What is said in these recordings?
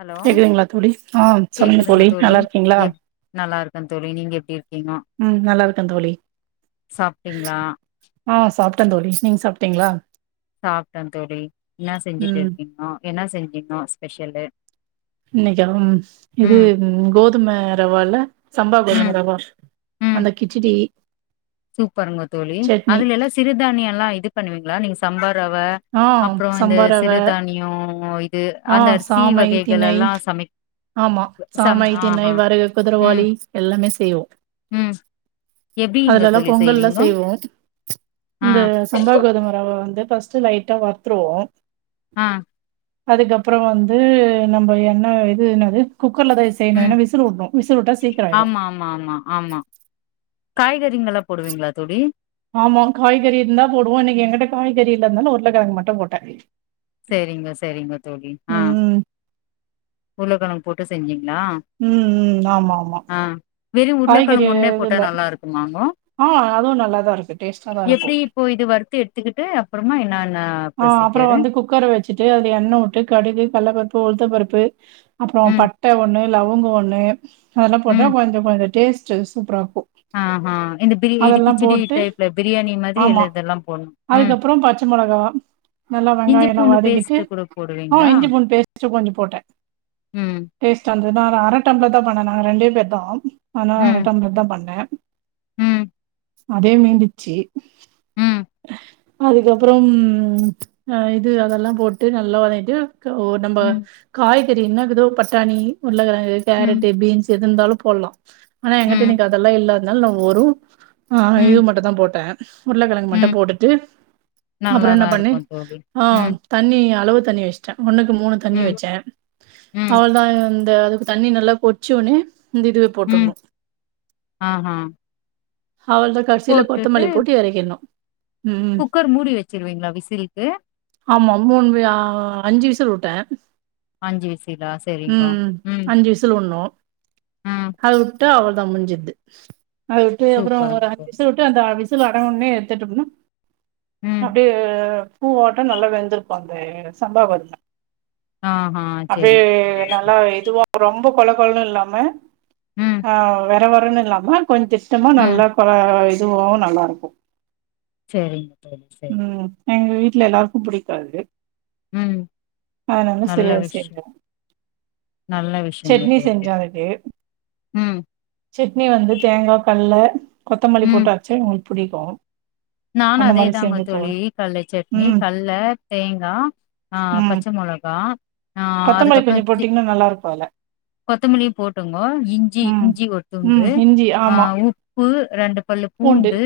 Hello கேக்குதுங்களா தோழி ஆ சொல்லுங்க தோழி நல்லா இருக்கீங்களா? க்கே தோழி நீங்க எப்டி இரு ம் நல்லா இருக்கே தோழி சாப்ட்டீங்களா ஆ சாப் டே தோழி நீங்க சாப்ட்டீங்களா? சாப்ட்டே தோழி என்னா ம் செஞ்சிட்ருக்கீங்கோ? என்ன செஞ்சீங்கோ ஸ்பெஷல்லு இன்னைக்கா ம் இது கோதும ரவா இல்ல சம்பா ம் கோதும ரவா அந்த கிச்சடி சூப்பருங்கோ தோழி சட்னி அதுல எல்லா சிறுதானிய எல்லா இது பண்ணுவீங்களா நீங்ஸ் சம்பர் ரவ ஆ அப்புறோ இந்த சம்பா ரவ சிறுதானியோ இது ஆ அந்த அரிசி சாமை வகைகள் திணை எல்லா சமைப் ஆமா சம் சாமை தினை ஆஹா வரகு ம் குதுரவாளி எல்லா எல்லாமே செய்வோ ம் எப்டிங்க அதுல எல்லா தோழி பொங்கல்லா செய்வீங்கோ செய்வோ ஆ இந்த சம்பா கோதும ரவ வந்து ஃபஸ்ட்டு லைட்டா வருத்துருவோ ஆ அதுக்கப்பறோ வந்து நம்ப என்ன இது என்னது குக்கர்லதா இது செய்யணு ம் ஏன்னா விசுலு உடுணு விசுலு உட்டா சீக்குறோ ஆயிடு காய்கறிங்களா போடுவீங்களா தோழி ஆமா காய்கறி இருந்தா போடுவோ இன்னிக்கு எங்கிட்ட காய்கறி இல்ல இருந்தாலு உருளக்கெழங்கு மட்டு போட்ட சேரிங்க சேரிங்க தோழி ஆ உருளக்கெழங்கு போட்டு செஞ்சேங்க ம் ம் ஆமா ஆமா வெரு காய்கறி உருளக்கெழங்கு ஒன்ன இது போட்டா இல்ல நல்லா இருக்குமாங்கோ ஆ அதுவு நல்லாதா இருக்கு டேஸ்ட்டா தா இருக்கு எப்டி இப்போ இது வருத்து எடுத்துக்கிட்டு அப்புறமா என்னான் ஆ அப்பறோ வந்து குக்கர வெச் வெச்சுட்டு அதுல எண்ண உட்டு கடுகு கடலப்பருப்பு உளுத்த பருப்பு அப்பறோ ம் பட்ட ஒண்ணு லவங்கோ ஒண்ணு அதுல்லா போட்டா ம் கொஞ்சோ கொஞ்ச டேஸ்ட் டு சூப்பரா ஆஹா இந்த பிரி இது அதெல்லா கிச்சடி போட்டு டைப்ல பிரியாணி மாதிரி ஆமா எல்லா இதெல்லாம் போடுனும் ம் அதுக்கப்புறோ பச்ச மொளகா நல்லா இஞ்சி வெங்காயோ எல்லா பூண்டு வதக்கிட்டு பேஸ்ட் கூட போடுவீங்களா இஞ்சி பூண்டு பேஸ்ட்டு கொஞ்சோ போட்ட ம் டேஸ்டா ன்ருதா நா அர டம்ளர்தா பண்ண நாங்க ரெண்டே பேர்தா அதனால அர ம் டம்ளர்தா பண்ண ம் அதே மீண்டுருச்சு ம் அதுக்கப்புறம் ம் ஆ இது அதெல்லா போட்டு நல்லா வதக்கிட்டு க்க ஒடம்ப ம் காய்கறின்னா எதோ பட்டாணி உருளக்கெழங்கு ம் கேரட்டு பீன்ஸ் எது இருந்தாலு போட்லா ஆனா எங்கிட்ட ம் இன்னக்கி அதெல்லா இல்லாதனால நா வெறு ஆ இது ம் மட்டுந்தா போட்டே உருளக்கெழங்கு மட்டு ம் போட்டுட்டு நல்லாதா பண்ணி இருக்கும் தோழி ஆ ம் தண்ணி அளவு தண்ணி வச்சுட்டே ஒன்னுக்கு மூணு தண்ணி ம் வச்சே ம் அவ்ளதா ம் து அதுக்கு தண்ணி நல்லா கொதிச்ச உடனே இந்த இதுவ ம் போட்றணு ஆஹா அவ்ளோதா கடைசில போட்டுட்டு கொத்தமல்லி போட்டு எறக்கிறணு குக்கர் மூடி வச்சிருவீங்களா வி ஆமா மூணு ஆ அஞ்சு விசில் விட்டே அஞ்சு விசிலா சரிங்கோ ம் ம் அது ட்டா அவ்ளதா முடிஞ்சுது ஆ இப்டியே அப்புறோ சூப்பருங்க ஒரு அஞ்சு தோழி விசில் விட்டு அந்த வி சிலு அடங்குனவுட்னே எடுத்துட்டம்னா ம் அப்டியே ஆ பூவாட்டோ நல்லா வெந்திருக்கு அந்த சம்பா கோதும ஆஹா அப்டியே சரிங்க தோழி, நல்லா சரி இதுவா ரொம்போ கொழகொழன்னு இல்லாம ம் ஆ வற வ றன்னு இல்லாம கொஞ்ச இஷ்டமா ம் நல்லா கொழ இதுவு நல்லா இருக்கு சேரிங்க தோழி சேரிங் ம் எங்க வீட்ல எல்லாருக்கு புடிக்கு அது ம் அதுனால நல்ல சுழியொ செஞ்சொ விஷயம் நல்ல விஷயங்க சட்னி தோழி செஞ்சொ அதுக்கு ம் சட்னி வந்து தேங்கா கல்ல கொத்தமல்லி ம் போட்டாச்சு புடிக்கு நானு அந்த அதே மாரி தாங்க செஞ்சு தோழி கல்ல சட்னி ம் கல்ல தேங்கா ஆ ம் பச்ச மொளகா ஆ கொத்தமல்லி அதுக்கப்றொ கொஞ்சோ தி போட்டீங்கன்னா நல்லா இருக்கு அதுல கொத்தமல்லியு போட்டுங்கோ இஞ்சி ம் இஞ்சி ஒரு ம் துண்டு இஞ்சி அ ஆமா உப்பு ரெண்டு பல்லு பூண்டு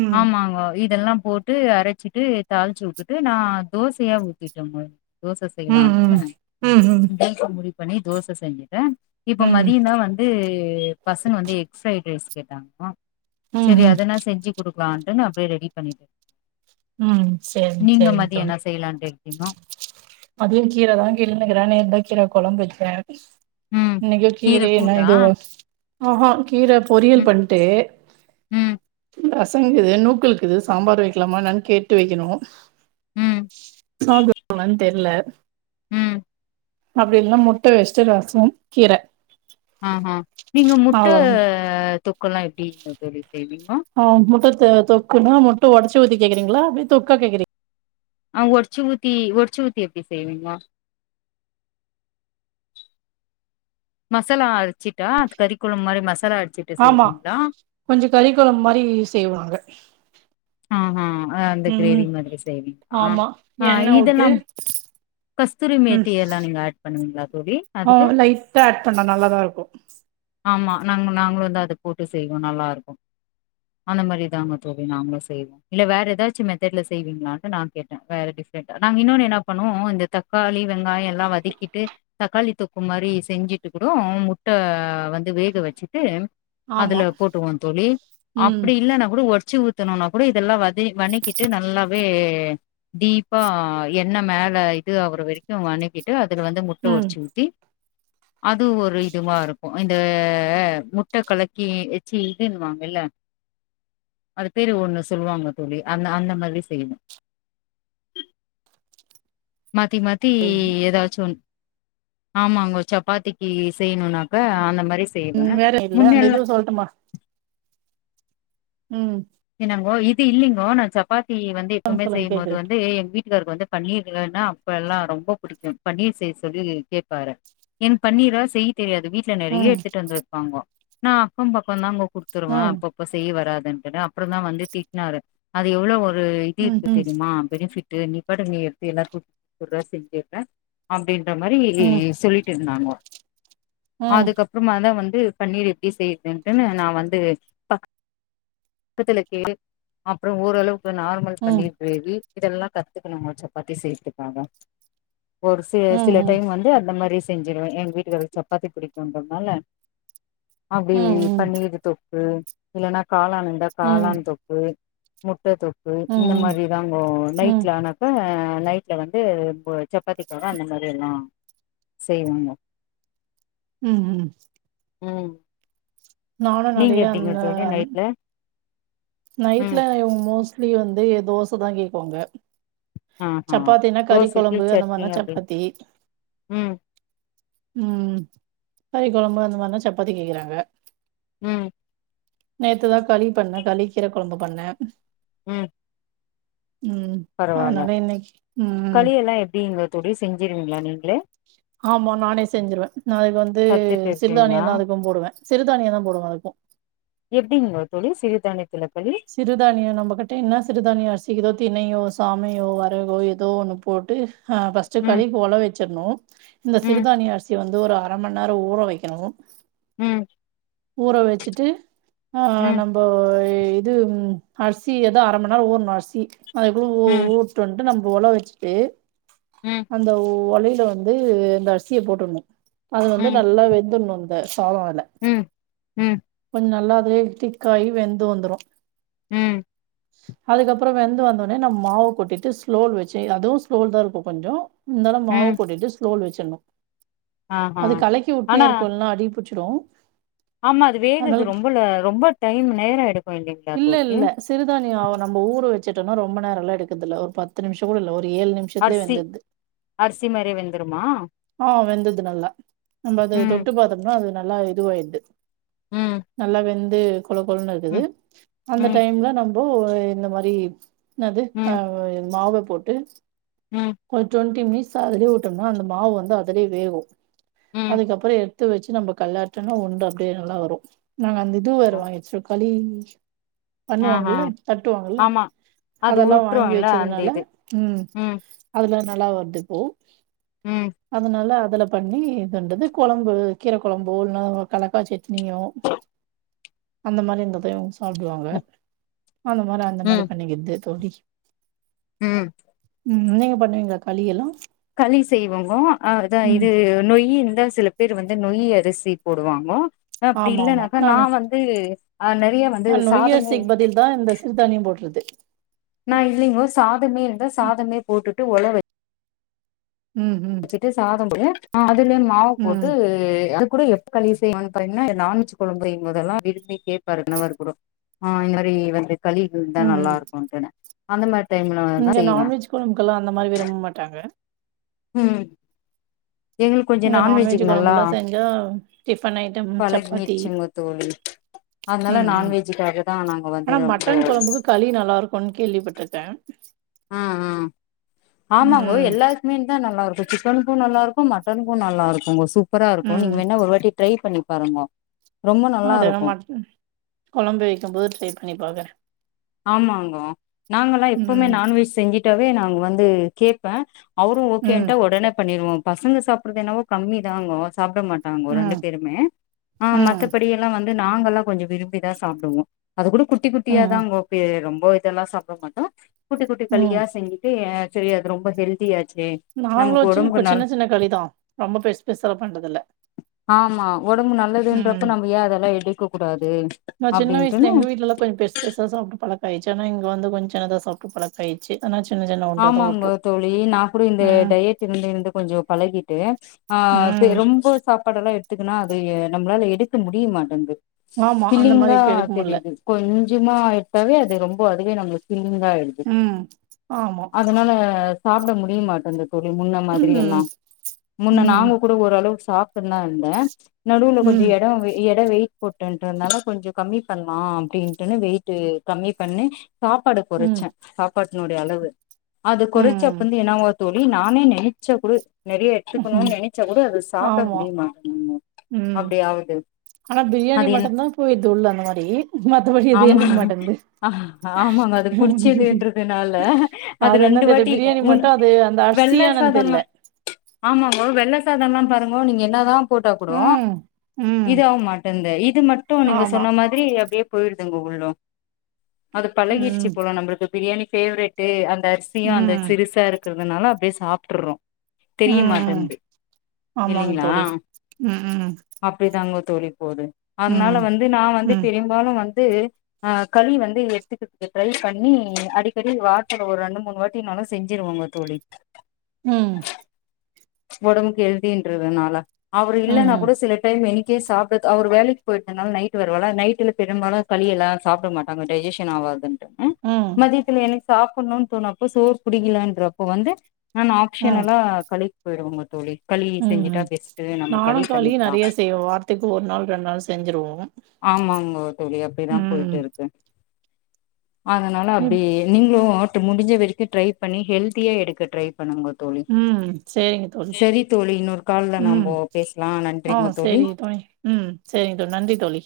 ம் ஆமாங்கொ இ தெல்லா போட்டு அரச்சிட்டு தாளிச்சு வுட்டுட்டு நா தோசையா ஊத்திட்டொங்க தோச ம் செய்லான்னு ம் ம் ம் வீட்ல முடிவு பண்ணி தோச செய்ய றே இப்ப ம் மதியந்தா வந்து பசங்க வந்து எக் ஃப்ரைட் ரைஸ் கேட்டாங்கொ ம் செரி ம் அதனா செஞ்சு குடு க்லான்ட்டு நா போய் ரெடி பண்ணிட்டெ ம் சேரிங் சேரிங் தோழி என்ன செய்யலான்ட்டு இருக்கீங்கோ? மதியம் கீர தா கிள்னிக்கிற நேத்தா கீர கொழம்பு வச்சே ம். இன்னைக்கொ கீர என்ன கூட்டா? இதுவொ ஆஹா கீர பொரியல் ம், பண்ட்டு ம், ரசங்கிது நூக்கல்கிது சாம்பார் வைக்லாமா என்னன் கேட்டு வக்கெணு ம், [inaudible] தெர்ல ம் அப்டி இல்னா முட்ட வச்சுட்டு ரசம் கீர ஆஹா. நீங்க முட்ட அவ்ளோதா தொக் குல்லா எப்டிங்க தோழி செய்வீங்கோ? ஆ முட்டத்த தொக்குனா மு ட்ட ஒடச்சு ஊத்தி கேக்குறீங்ளா அப்டி தொக்கா கேக்குறீ ஆ ஒட்ச்சு ஊத்தி ஒட்ச்சு ஊத்தி எப்டி செய்வீங்கா மசாலா அரச்சிட்டா அது கறி கொழம் மாரி ம ஆமா கொஞ்ச கறி கொழம் மாரி செய்வாங்க ஆ ஹா ஆ அந்த ம் கிரேவி மாதிரி செய்வீங்ளா ஆமா ஆ எண்ணெ வுட்டு இதல்லாம் கஸ்தூரி ம் மேட்டி எல்லா நீங்க ஆட் பண்ணுவீங்ளா தோழி ஆ அதுக்கு லைட்டா ஆட் பண்ணா நல்லாதா இருக்கு ஆமா நாங்க நாங்ளு வந்து அத போட்டு செய்வோ நல்லாருக்கு அந்த மாரி தாங்க தோழி நாங்ளு செய்றதா இல்ல வேற ஏதாச்சும் மெத்தெடுல செய்வீங்களா நா கேட்ட வேற டிஃப்ரென்டா நாங்க இற்னொன் என்ன பண்ணோ ஓ இந்த தக்காளி வெங்காயோ எல் லா வதக்கிட்டு தக்காளி தொக் இது மாரி செஞ்சுட்டு கூடோ முட்ட வந்து வேக வெச்சுட்டு ஆமா அதுல போட்ருவோ தோழி ம் அப்டி இல்லன்னா கூட ஒடச்சு ஊத் துனுனா கூட இதெல்லா வச் டு வனக்கிட்டு நல்லாவே தீபா என்ன மேல இது அவர வரைக்கு அனுக்கிட்டு அது அதுல வந்து முட்ட ம் ஒடச்சு ஊத்தி அது ஒரு இதுமா இருக்கு இந்த முட்ட கலக்கி எச்சு இதுன்வாங்க இல்ல அது பேரு ஒண்ணுஸ் சொல்லுவாங்க தோழி அந்த அந்த மாதிரி செய்யணு மாத்தி மாத்தி ஏதாச்சு ஒன் ஆமாங்கோ சப்பாத்திக்கு செய்னுனாக்க அந்த மாரி செய்வே ம் வேற இல்ல அந்த முன்னெல்லா இதுவு சொல்லட்டுமா ம் என்னங்கோ இது இல்லிங்கோ நா சப்பாத் தி வந்து சொல்லுங்க எப்போமே சொல்லுங்க செய்யும்போது கேக்குது வந்து எங்க வீட் தர்க்கு வந்து பன்னீர் இல்லனா அப்ப எல்லா ரொம்போ புடிக்கு பன்னீர் செய் சொல்லி கேட்பாரு என் பன்னீரா செய் தெரியாது வீட்ல நெறைய ம் எடுத்துட்டு வந்து வெப்பாங்கோ நா அக்கம் பக்கம் தாங்கோ குடுத்துருவா ம் அப்பப்போ செய்ய வராது [unintelligible] அப்புறந்தா வந்து திட்னாரு அது எவ்ளோ ஒர் ரு இது ம் இருக்கு ம் தெரியுமா பெனிபிட் டு நீ பாட்டுக்கு நீ எடுத்து எல்லாருக்கு குடுக்கவே செஞ்சுற அப்டின் அந்த மாரி ம் சொல்லிட்டு இருந்தாங்கோ ம் அதுக்கப்பறமாதா வந் து பன்னீரு எப்டி செய்ருதுன்னு நா வந்து ப பக்கத்துல கேட்டு அப்புறோ ஓரளவு வு நார்மல் ம் பன்னீர் கிரேவி இதெல்லா கத்துக்கணுங்க சப்பாத்தி செய்றதுக்காக ஒரு சி ம் ம் சில ம் டைம் வந்து அந்த மாரிஸ் செஞ்சுருவ எங்க வீட்டுக்காரருக்கு சப்பாத்தி புடிக்குன்றதுனால அப்டில் ம் ம் பன்னீர் தொக்கு இல்லன்னா காளான் காளான் தொக்கு முட்ட தொக் கு இந்த ம் மாதிரிதாங்கோ ம் நைட்ல ஆனப்ப நைடில வந்து இப்பே சப்பாத்திகா அந்த மாரி எல்லா செய்வாங்க ம் ம் ம் நானு நீங்க நெறைய எப்டிங்க அந்த தோழி நைட்ல நைட்ல ம் மோஸ் பிள்ளைங்க வந்து தோச தா கேட்கோங்க ஆஹா சப்பாத்தினா கறி தோசைக்கு கொழம்பு அந்த சட்னி மாரினா அப்டி சப்பாத்தி ம் ம் கறி கொழம்பு அந்த மாரினா சப்பாத்தி கேக்குறாங்க ம் நேத்து தா களி பண்ண களி கீரை கொழம்பு பண்ணேன் ம் ம் பரவால்ல அதனால இன்னைக்கு ம் [unintelligible] செஞ்சிருவிங்களா நீ ஆமா நானே செஞ்சிருவன் நா அதுக்கு வந்து கத்துட்டு இருக்கீங்களா சிறுதானியம் தா அதுக்கும் போடுவேன் சிறுதானியம் தா போடுவே அதுக்கும் எப்டிங்க தோழி சிறுதானிய சிறுதானிய நம்ம கிட்ட என்ன சிறுதானிய அரிசி இருக்தோ தினையோ சாமையோ வரகோ ஏதோ ஒண்ணு போட்டு ஆ ஃபஸ்ட்டு ம் களி போல வச்சுறானு இந்த ம் சிறுதானி அரிசி வந் து ஒரு அரை மணி நேரம் ஊற வைக்கணு ம் ஊற வச்சிட்டு ஆ ம் நம்ப இது அரிசி ஏதோ அரை மணிநேரம் ஊரணும் அரிசி அது ஊ ம் ஊருடன்டு நம் போல வச்சுட்டு ம் அந்த ஒ ஒலையில வந்து இந்த அரிசிய போட்டுறனு அது வந்து ம் நல்லா வெந்துடணு இந்த ம் [unintelligible] ம் கொஞ்ச நல்லா அதுவே திக்காயி வெந்து வந்துரு ம் அதுக்கப்ற வெந்து வந்தோனெ நம் மாவ கொட்டிட்டு ஸ்லோல் வச்சு அதுவு ஸ்லோல் தா இருக்கு கொஞ்சொ இந்தாலு மாவ ம் போட்டிட்டு ஸ்லோல் வச் சுன்னு ஆஹா அது கலக்கி ஆனா உட்னேற்கொள்னா அடிபுச்சு ட்ரு ஆமா அது வேகுது ரொம்பல ரொம்ப டைம் நேர எடுக்கு இல்லிங்ளா தோழி ச்சுட்டொன்னா ரொம்ப நேரல்லா எடுக்கதுல்ல ஒர் பத்து நிமிஷ கூட இல்ல ஒர் ஏழு நிமிஷத்லே அரிசி வெந்துர்து அரிசி மாரியே வெந்துருமா ஆ வெந்து ர்து நல்லா நம்ப அது ம் தொட்டு பாத்தம்னா அது நல்லா இதுவாயிர்து ம் நல்லா வெந் து கொழன் கொழன் இருக்குது ம் அந்த ம் டைம்ல நம் [unintelligible] இந்த மாரி னது அ ம் வ மாவ போட்டு ம் கொஞ்சொன் டெம்மிஸ் அதுலயே உட்டொன்னா அந்த மாவு வந்து அதுலயே வேகு ம் அதுக்கப்பறொ எ த்து வச்சு நம்ப கள்ளாட்டனா உண்ட [unintelligible] நல்லா வரு நாங்க அந்த இது வருவொ [unintelligible] கலி [inaudible] ஆஹா பண்ணுவாங்கல்ல தட்டுவாங்கல்ல ஆமா அது அதெல்லா வாங்கி உட்ருல்ல அந்த வச்சதுனால இது ம் அதுல நல்லா வர்திப்போ ம் அதுனால அ தல பண்ணி இதன்டது கொழம்பு கீர கொழம்போ இல்னா கல [unintelligible] சட் னியோ அந்த மாரி இந்தது சாப்டுவாங்க அந்த மாரி அந்த மாரி பண்ணிக்கித்து தோழி [inaudible] ஆ ம் [unintelligible] பண்ணுவீங்ளா களியெல்லா களி செய்வங்கோ அ இதா இது நொய்யி அ சில பேர் வந்து நொய்யி அரிசி போடுவாங்கொ அப்டி ஆமா ஆமா இல்லன்னாக்கா நா நானு வந்து அ நெறைய வந்து சாதமு சிறு தானியம் போட்றது நா இல்லெங்கோ சாதமே இருந்தா ம் சாதமே போட்டு ட்டு ஒல வ ம் ச்சிட்டு சாதம் போயா அ துலே மாவு போட்டு ம் அர கூட எப்ப இது செய்வானு [unintelligible] நான்வெஜ் கொழம்பு செயும்போதல்லா விரும்பி கேப்பாரு கணவருகூட ஆ இந்த மாரி வந்து களி ம் இருந்தா ம். நல்லாருக்கு அப்டினு அந்த மா இங்க நான்வெஜ் கொழம்புக்கல்லா அந்த மாரி விரும்ப மாட்டாங்க ம் எங்களுக்கு கொஞ்சோ இங்க நான்வெஜூ நான்வெஜ்ஜுக்கு நல்லா கொழம்புல்லா செஞ்சா டிஃபன் ஐட்டம் சப்பாத்தி பழகிடுச்சுங்க தோழி அதனால ம் ம் நான்வெஜ்ஜுக்காக தா நாங்க வந்து ஆனா ரொம்ப மட்டன் கொழம்புக்கு களி நல்லா இருக்குன் கேள்விப்பட்ருக்கே அ ஆ ஆமாங்கோ ம் எல்லா இதுக்மே தா நல்லாருக் கு சிக்கன்க்கு நல்லார்க்கு மட்டன்க்கு நல்லார்க்குங்க சூப் பரா இருக்கு நீங்க ம் வேணா ஒரு வாட்டி ட்ரை பண்ணி பாருங்க [unintelligible] மட்டன் கொழம்பு வைக்கும்போது ட்ரை பண்ணி பாக்குறெ ஆமாங்கோ நாங்கள்லா ம் எப்பவ்மே நான்வெஜ் செஞ்சிட்டாவே நா வந்து கேப்பே அவரு ம் ஓகேன்ட்டா ஒடனே பண்ணிருவோ பசங்க சாப்புறதென்னவோ கம்மிதாங்கொ சாப்ட மாட்டாங்கொ ரெண்டு ம் பேருமே ஆ ம் மத்தபடி எல்லா வந் து நாங்கள்லா கொஞ்சொ விரும்பிதா சாப்டுவோ அது கூட குட்டி குட்டியா ம் தாங்கொ ரொம்ப இதெல்லா சாப்ட மாட்டோ குட்டி குட்டி ம் களியா செஞ்சுட்டு ஏ செரி அது ரொம்ப ஹெல்தியாச் நாங்லோச்சு இப்ப சின்ன சின்ன களிதா ரொம்ப பெஸ் பெர்சல்லா பண்றதுல்ல ஆமா ஒடம்பு நல்லதுன்றப்ப நம்ம ஏ அதெல்லா எடு க்க கூடா நா சின்ன வயிசுல எங்கு வீட்டுல எல்லா கொஞ்சு பெர்ஸ் பெரிசா சாப்பிட்டு பழக் க ஆயிச்சு ஆனா இங்க வந்து கொஞ்ச சின்னதா சாப்பிட்டு பழக்கயிச்சு ஆனா சின்ன சின்ன ஒண்டாதா ஆமாங்க ஒட்ரு தோழி நா கூட இந்த ம் டயட் இருந்து இருந்து கொஞ்சோ பழகிட்டு ஆ பெ ம் ரொம்ப சாப்பாடெல்லா எ த்துக்குன்னா அதையே நம்மளால எடுக்க முடிய மாட்டேங்குது ஆமா அந்த மாரி இல்லீங்களா இப்ப எடுக்க முட்ல தெரியுது கொஞ்சு கிம்மா எட்டாவே அது ரொம்ப அதுவே நம்ளுக்கிம் உங்காயிறது ம் ஆமா அதுனால சாப்பிட முடியமாட்டேங்குது தோழி முன்ன மாதிரி எல்லா ம் முன்ன நாங்க ம் கூட ஓரளவுக் சாப்புட்னா இருந்தே நடுவுல கொஞ்சு ம் எடோ வெ எட வெயிட் போட்டயின்ட நால கொஞ்சு கம்மி பண்லாம் அப்டின்ட்டுனு வெயிட்டு கம்மி பண்ணி சாப்பாடு ம் கொறைச்சே சாப்பாடு என்னோடிய அளவு அது கொறைச்ச ம் அப்பந்தி என்னாவுது தோழி நானே நயைச்ச கூடி நெறைய எடுத்துக்கணு ம் நினைச்சா கூட அத சாப்பிட ஆமா முடிய மாட்டிங்கி ம் அப்டியாவுது ஆனா பிரியாணி மட்டுதா [unintelligible] தொழ் அந்த மாரி மத்தபடி எது ஆமா எடுத்துக்க மாட்டே ஆமாங்க அது புடிச்சதுன்றதுனால [unintelligible] அது என்ன ரெண்டு தெரி வாட்டி பிரியாணி உன் மட்டு அது அந்த அரிசியானு தெர்ல ஓ வெள்ள சாதோல்லா பாருங்கோ நீங்க என்னாதா போட்டா கூடோ ம் ம் இதாவு மாட்டேந்து இது மட்டு நீங்க ஆமா சொன்ன மாதிரி அப்டியே போயிரு எங்க உள்ளோ அது பழகிருச்சி ம் போலா நம்ளுக்கு பிரியாணி ஃபேவ்ரெட்டு அந் இந்த அரிசியு அந்த ம் சிறுசா இருக் க்ருதுனால அப்டியே சாப்டுர்றோ தெரிய ம் மாட்டென்து ஆமாங்க இல்லிங்ளா தோழி ம் ம் அப்டிதாங்கொ தோழி போது அத்னால ம் வந்து நா வந்து ம் பெரிம்பாலு வந் து அ களி வந்து எட்த்துக்குர்க்கு ட்ரை பண்ணி அடிக்கடி வாச த்ல ஒர் ரெண்டு மூணு வாட்டினாலு செஞ்சிருவொங்க தோழி ம் ஒடம்புக்கு ஹெல்த்தின்றதுனால அவரு ம் இல்லன்னா ம் கூட சில டைம் எனி க்கே சாப்டத் அவர் வேலைக்கி போயிட்டனால் நைட்டு வருவால நைட்டுல பெரும்பாலு களி எல்லா சாப்ட மாட்டாங்க டைஜெஷன் ஆவாதுன் அ ம் மதியத்துல என சாப்புன்னுன் தோனு அப்ப சோற் புடிக்கலென்றப்ப வந்து நான் ஆப்ஷனலா களி போயிடுவங்க தோழி ம் செஞ்சுட்டா ம் பெஸ்ட்டு நம்ம நானு களி களீ பண்ணிக்லா நறைய செய்வோ வார்த்துக்கு ஒரு நாள் ரெண் நாள் செஞ்சிருவோ ஆமாங்க தோழி அப்டிதா ம் போயிட்டு இருக்கு அதனால இப் அப்டி நீங்ளு டு முடுஞ்ச வரைக்கு ட்ரை பண்ணி ஹெல்தியா எடுக்க ட்ரை பண்ணுங்க தோழி ம் சேரி ங்க தோழி சரி தோழி இன்னொரு கால்ல ம் நம்போ பேசலா ஆ நன்றிங்க சேரிக தோழி ம் சேரிங்க தோழி நன்றி தோழி